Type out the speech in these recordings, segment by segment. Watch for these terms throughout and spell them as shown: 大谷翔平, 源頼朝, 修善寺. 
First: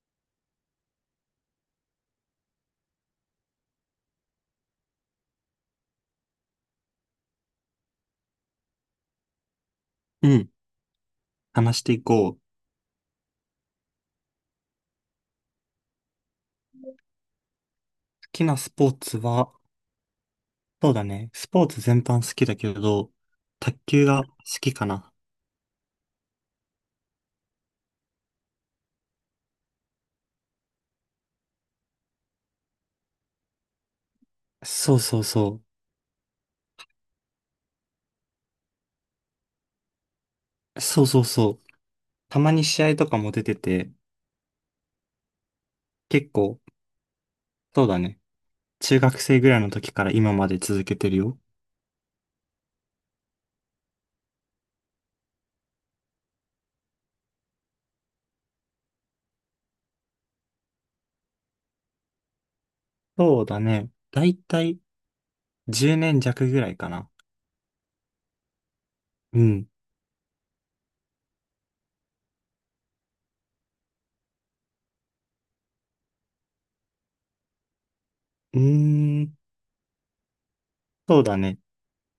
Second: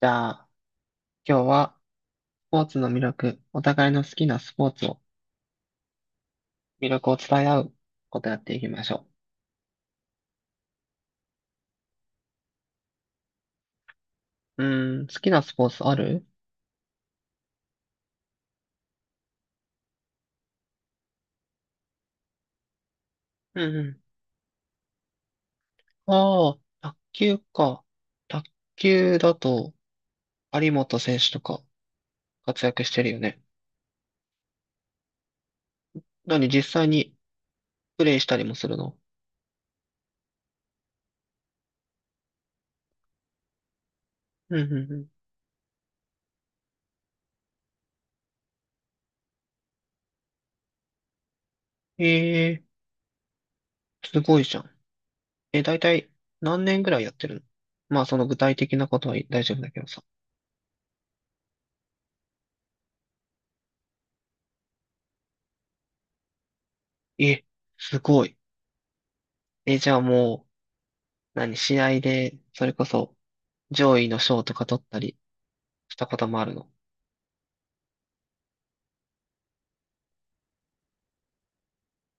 じゃあ、今日はスポーツの魅力、お互いの好きなスポーツを、魅力を伝え合うことやっていきましょうん。話していこう。好う。うーん、好きなスポーツある？きなスポーツは、そうだね。スポーツ全般好きだけど、うん卓うん。球が好きかな。ああ、卓球か。卓球だと、有本選手とか活躍してるよね。そうそうそ何、実際にプレイしたりもするの？う。そうそうそう。たまに試合とかも出てて、うんうんうん。結構、そうだね。中学生ぐらいの時から今まで続けてるよ。ええ、すごいじゃん。え、だいたい何年ぐらいやってるの？まあ、その具体的なことは大丈夫だけどさ。そうだね。だいたい10年弱ぐらいかな。え、すごい。うん。え、じゃあもう、何、試合で、それこそ、上位の賞とか取ったりしたこともあるの？うーん。そうだね。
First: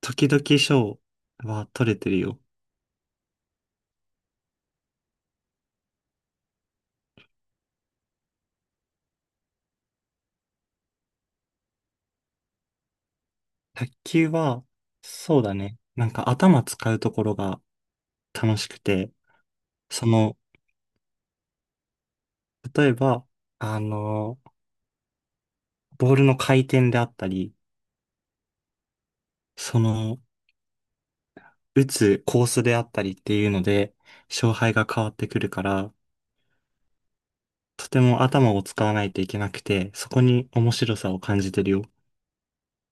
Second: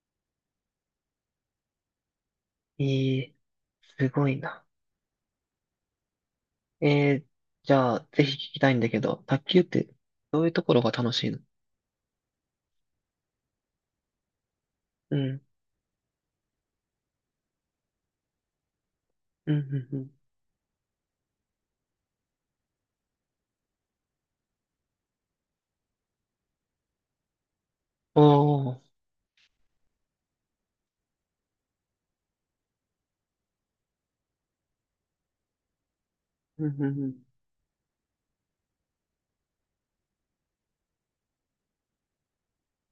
時々賞は取れてるよ。ええ、すごいな。ええ、じゃあ、ぜひ聞きたいんだけど、卓球って、どういうところが楽しいの？卓球は、うそん、うだね。なんか頭使うところが楽しくて、うん、うん、うそん。の、例えば、あの、ボールの回転であったり、おー、その、打つコースであったりっていうので、勝敗が変わってくるから、うん、うん、うん。とても頭を使わないといけなくて、そこに面白さを感じてるよ。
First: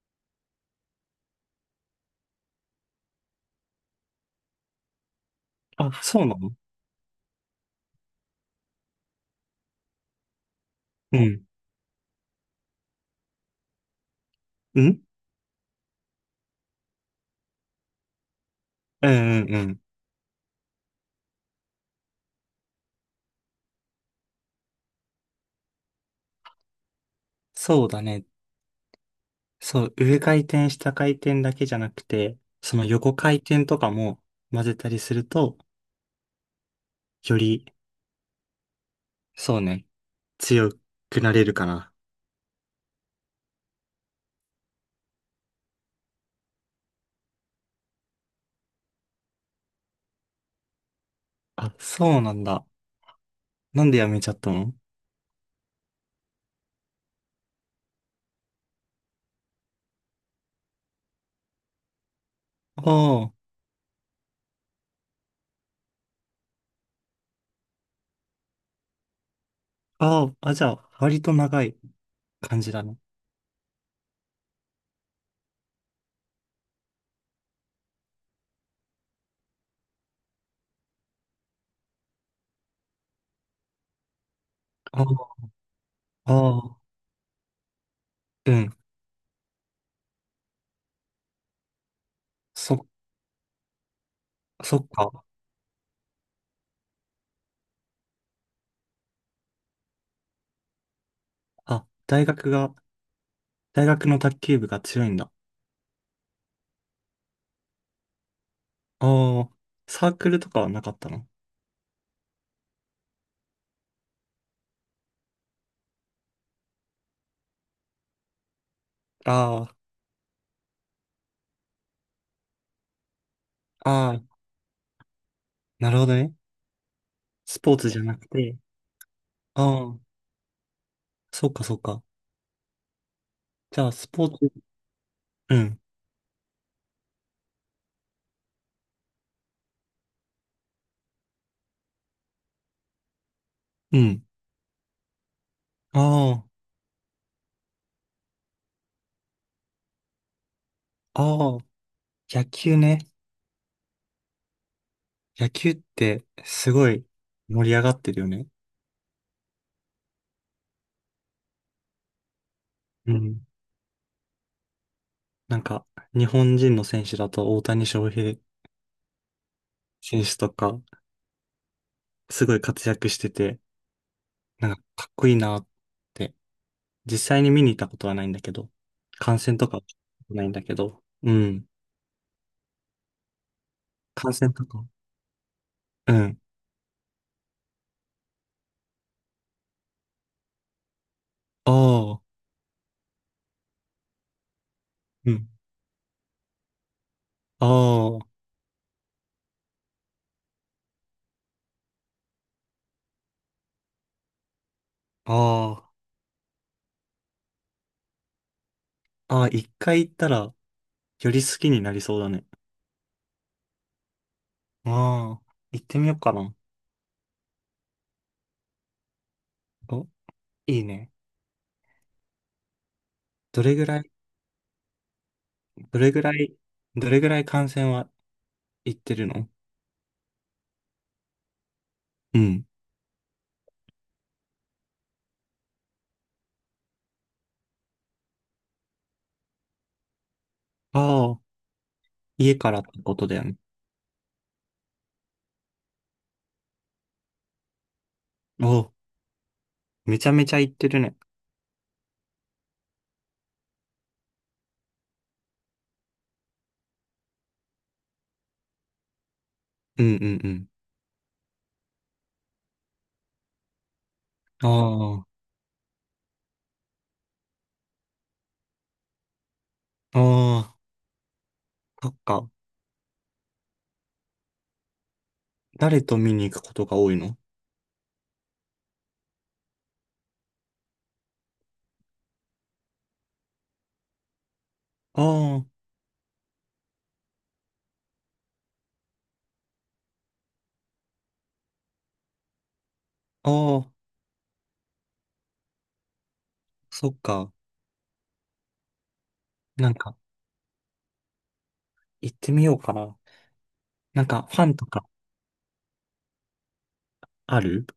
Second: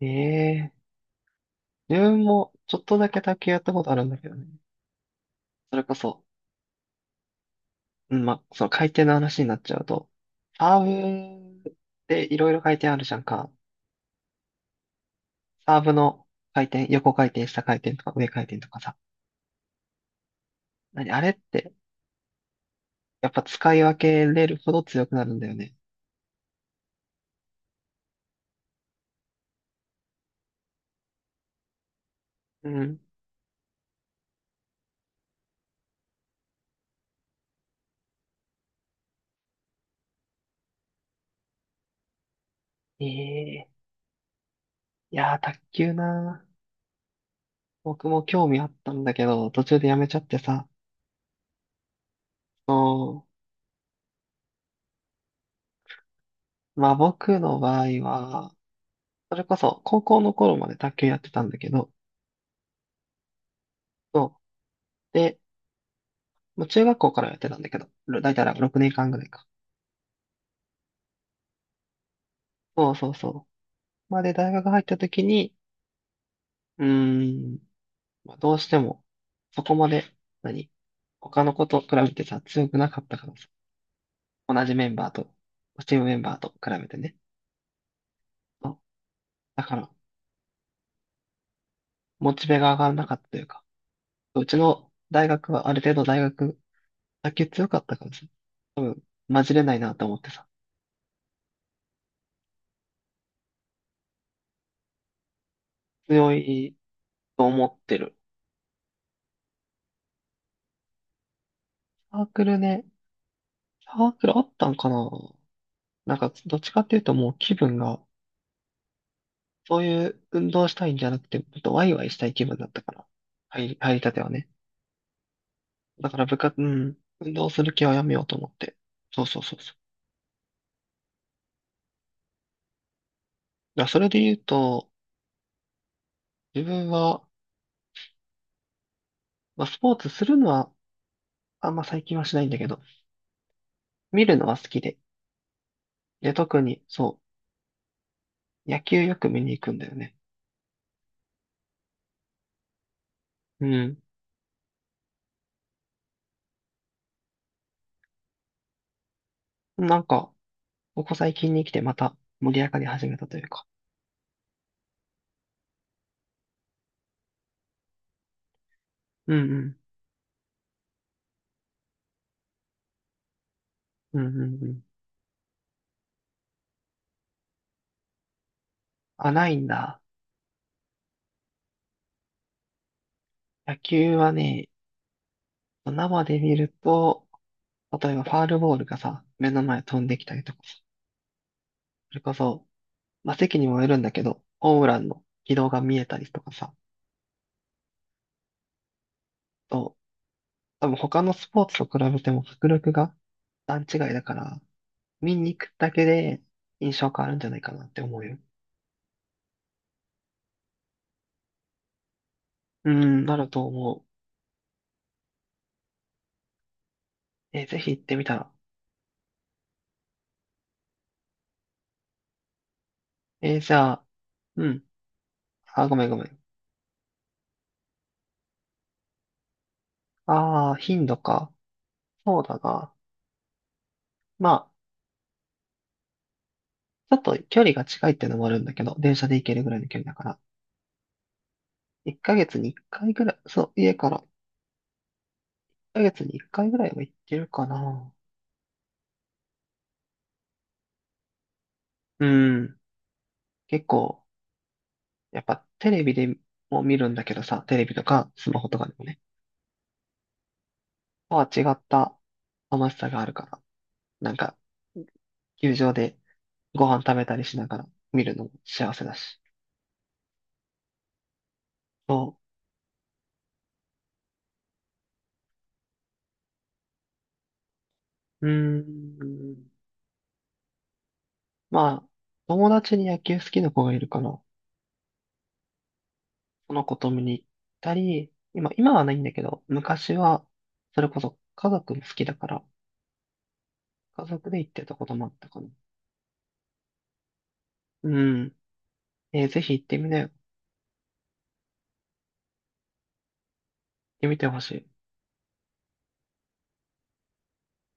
ええ、自分も、ちょっとだけ卓球やったことあるんだけどね。それあ、こそそ、うなの？うん、ま、その回転の話になっちゃうと、サうん。ーブでいろいろ回転あるじゃんか。うんサーブの回転、横回転、下回転とか上回転とかさ。うんうんうん。何、あれって、やっぱ使い分けれるほど強くなるんだよね。そうだね。そう、上回転、下回転だけじゃなくて、うそのん。横回転とかも混ぜたりすると、より、そうね、強くなれるかな。ええ、いやー、卓球なー。僕も興味あったんだけど、途中でやめちゃってさ。あ、そうなんだ。そなんでやめちゃったの？う。まあ僕の場合は、それこそ高校の頃まで卓球やってたんだけど、あそう。で、もう中学校からやってたんだけど、だいたい6年間ぐらいか。あ、ああ、あ、じゃあ、割と長い感じだそうね。そうそう。まあで、大学入った時に、うーん、まあ、どうしても、そこまで、何他の子と比べてさ、強くなかったからさ同じメンあバーと、あ、チームメンあバーと比あ、べてね。うそん。うだから、モチベが上がそ、らなかったというか、うちそっのか。大学はある程度大学、卓球強かったからさ、多分、混じれないなと思ってさ、あ、大学が、大学の卓球部が強いんだ。強いと思ってる。ああ、サークルとかはなかったの？サークルね、サークルあったんかな？なんか、どっちかっていうともう気分が、あそういう運動したいんじゃなくて、もっとワイワイしたい気分だったから、入り、あ、入りあたてあ、はね。なるほだかどらね。部活、うん、運動スするポー気ツはじやゃめなようくと思って、て。そうそうそうあそう。あ、そっかそっか。じだからゃあ、そスれでポ言うーツ、と、うん、自分は、まあ、スポーツするのは、あんま最近はしないんだけど、うん。見るのは好きで。で、あ特に、そう、野球よく見に行くんだよね。あ、ああ、野球ね。うん。野球ってすごい盛り上がってるよね。なんか、ここ最近に来てまた盛り上がり始うめたといん。うか。なんか、日本人の選手だと大谷翔平うん選手とか、すごい活躍してて、うん。うんうんうなんかん。かっこいいなって、実際に見に行ったことはないんだけど、あ、観な戦いんとかはだ。ないんだけど、うん。野球は観戦とね、か。う生でん。見ると、例えばファールボールがさ、目の前飛んできたりとかさ、そあれあ、こそ、まあ、席にもよるんだけど、ホームランのうん。軌道が見えたりとかさ、あと多分他のスポーツと比べても迫力が段違いだから、あ、見に行くだあけで印象変わるんじゃないかなって思うよ。あ、ああ、一回行ったら、より好きになりそうだね。うん、なると思ああ、行ってみようかな。う。ぜひ行ってみたら。お、いいね。どじれぐゃらい、あ、うん。あ、ごどめんれごぐめらん。い、どれぐらい観戦は行ってるの？ああ、頻度か。うそうだん。な。まあ、ちょっと距離が近いってのもあるんだけど、電車で行けるぐらいの距離だから。ああ。1ヶ家月にか1らって回こぐとらだい、よね。そう、家から1ヶ月に1回ぐらいは行ってるかな。お、めちゃめちゃ行ってるね。うん。結構、やっぱテレビでも見るんだけどさ、テレビとかスマホとかでもね、うんうんうん。とは違った楽しさがあるから。なんか、あ球場でご飯食べたりしながら見るのも幸せだし。あ、ああ、そっそか。誰と見に行くことが多いの？う。うーん。まあ、友達に野球好きな子がいるから、あその子と見に行ったり、今はないんだけど、昔は、それこそ家族も好きだから、あ、ああ、家族で行ってたこともあったかな。そっか。うん。ぜひ行っなんてみか、なよ。行っ行ってみようかな。なんてみか、てフほァしンとい。かある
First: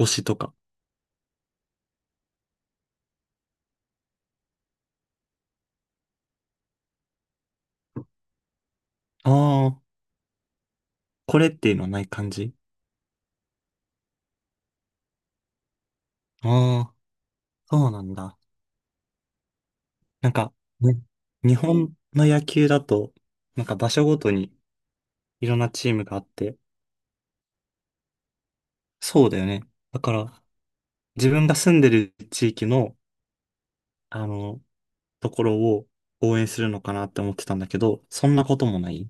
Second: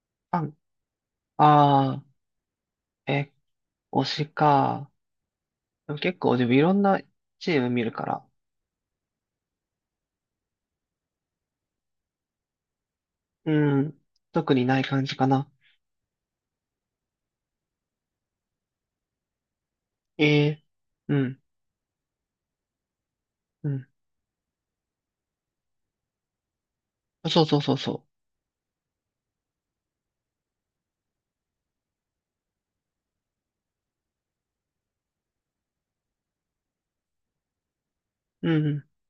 推しとあ、か。あー、え、推しか。でも結構自分いろんなチーム見るから、ああ、これっていうのはない感じ？うん。特にない感じかな。ああ、そうなんだ。えなんか、え、ね、うん、日本の野球だと、なんうかん。場所ごとにいろんなチームがあって、そうそうそうそそうだよね。だから、自分が住んでる地域の、あの、ところを応援するのかなって思ってたんだけど、そんなう。こうとん、うん。もいない？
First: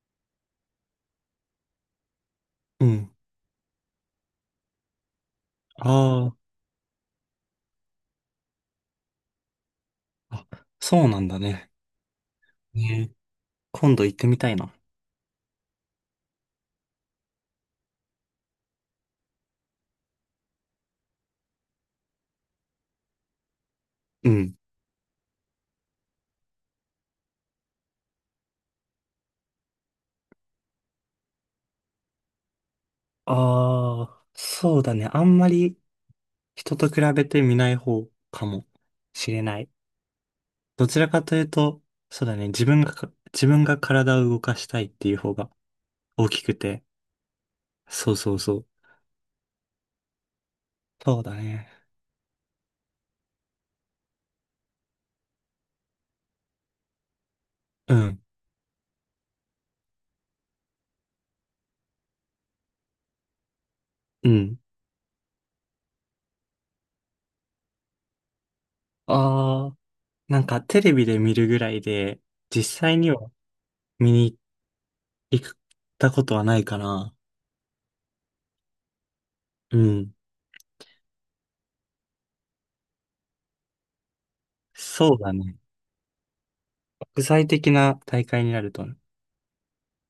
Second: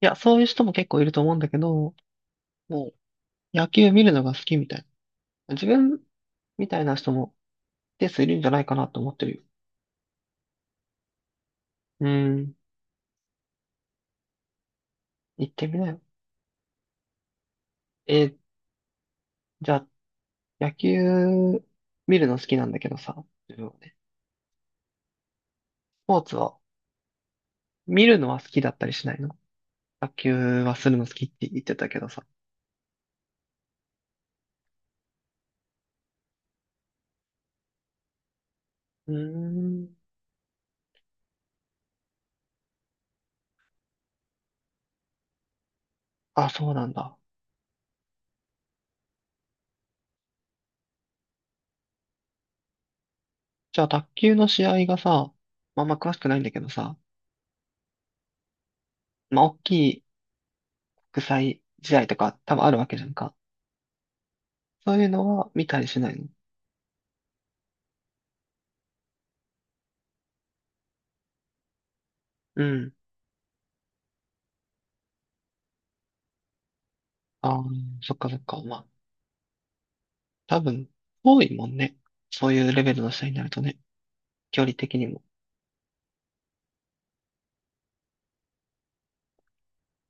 や、そういう人も結構いると思うんだけど、うもうん。野球見るのが好きみたいな。自分あみたいな人も一定数いるんじゃないかなと思ってるよ。あ、あ、そうなんだね。うん、ね、今度行ってみたいな。行ってみなよ。えー、じゃあ、野球見るの好きなんだけどさ、自分はね。うん。スポーツは、見るのは好きだったりしないの？卓球はするの好きって言ってたけどさ。ああ、そうだね。あんまり人と比べてみない方かもうーしれない。ん。どちらかというと、そうだね。自分がか、自分が体を動かしたいっていう方が大きあ、くそうて。なんだ。そうそうそう。そうだね。じゃあ、卓球の試合がさ、まあ、あんま詳しくないんだけどさ、うん。まあ、国際試合とか多分あるわけじゃんか。うん。そういうのは見たりしないの？ああ、なんかテレビで見るぐらいで、う実ん。際には見に行ったことはないかな。ああ、そっかそっか。まあ、うん。多分、多いもんね。そういうレベルの試合になるとね、距離的にそうも。だね。国際的な大会になると、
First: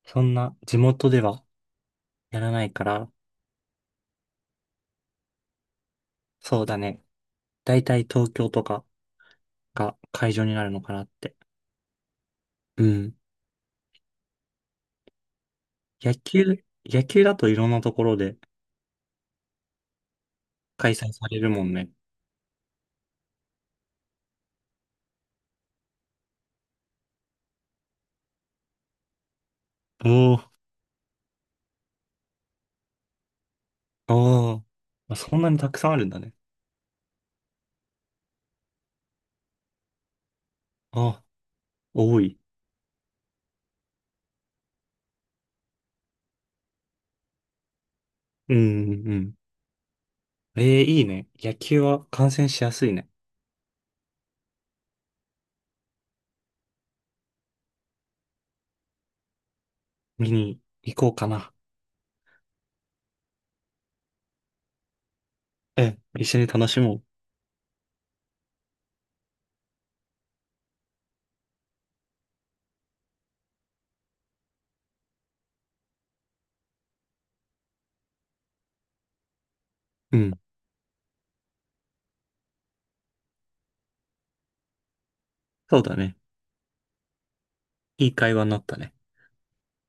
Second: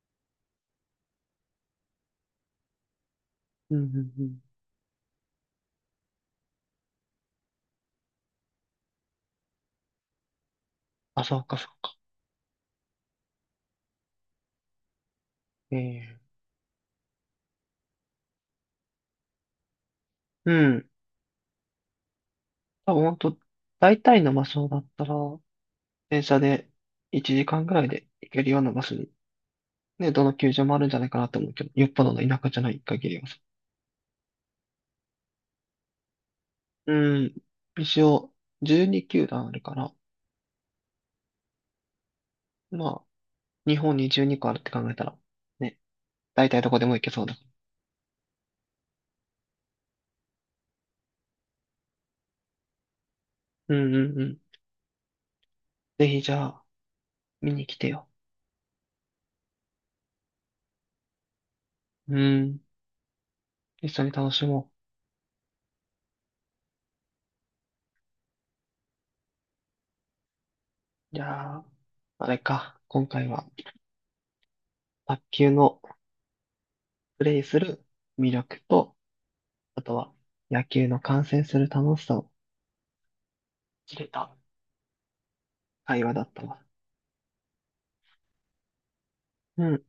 そんな地元ではやらないから、うんうんうん。そうだね。だいたい東京とかが会場になるのかなっあ、て。そうかそうか。うん。野ええ、球、野球だといろんなところでうん。開催されるもんね。多分、ほんと、大体の場所だったら、電車で1時間ぐらいで行けるような場所に、ね、どのおー、球場もあるんじゃないかなと思うけど、よっぽどの田舎じゃない限りはさ。おー。あ、そんなにたくさんあるんだね。うん。一応、12球団あるから、あ、多い。まあ、日本に12個あるって考えたら、ね、大体どこでも行けそうだ。うん、うんうん。えー、いいね。野球は観戦しやすいね。うんうんうん。ぜひじゃあ、見に来てよ。見に行こうかな。うん。一緒に楽しもええ、一緒に楽しもう。う。じゃあ、あれか。今回は、卓球のプレイする魅力と、あとは、うん。野球の観戦する楽しさを知れたそうだ会話ね。だったわ。いい会話になったね。うん。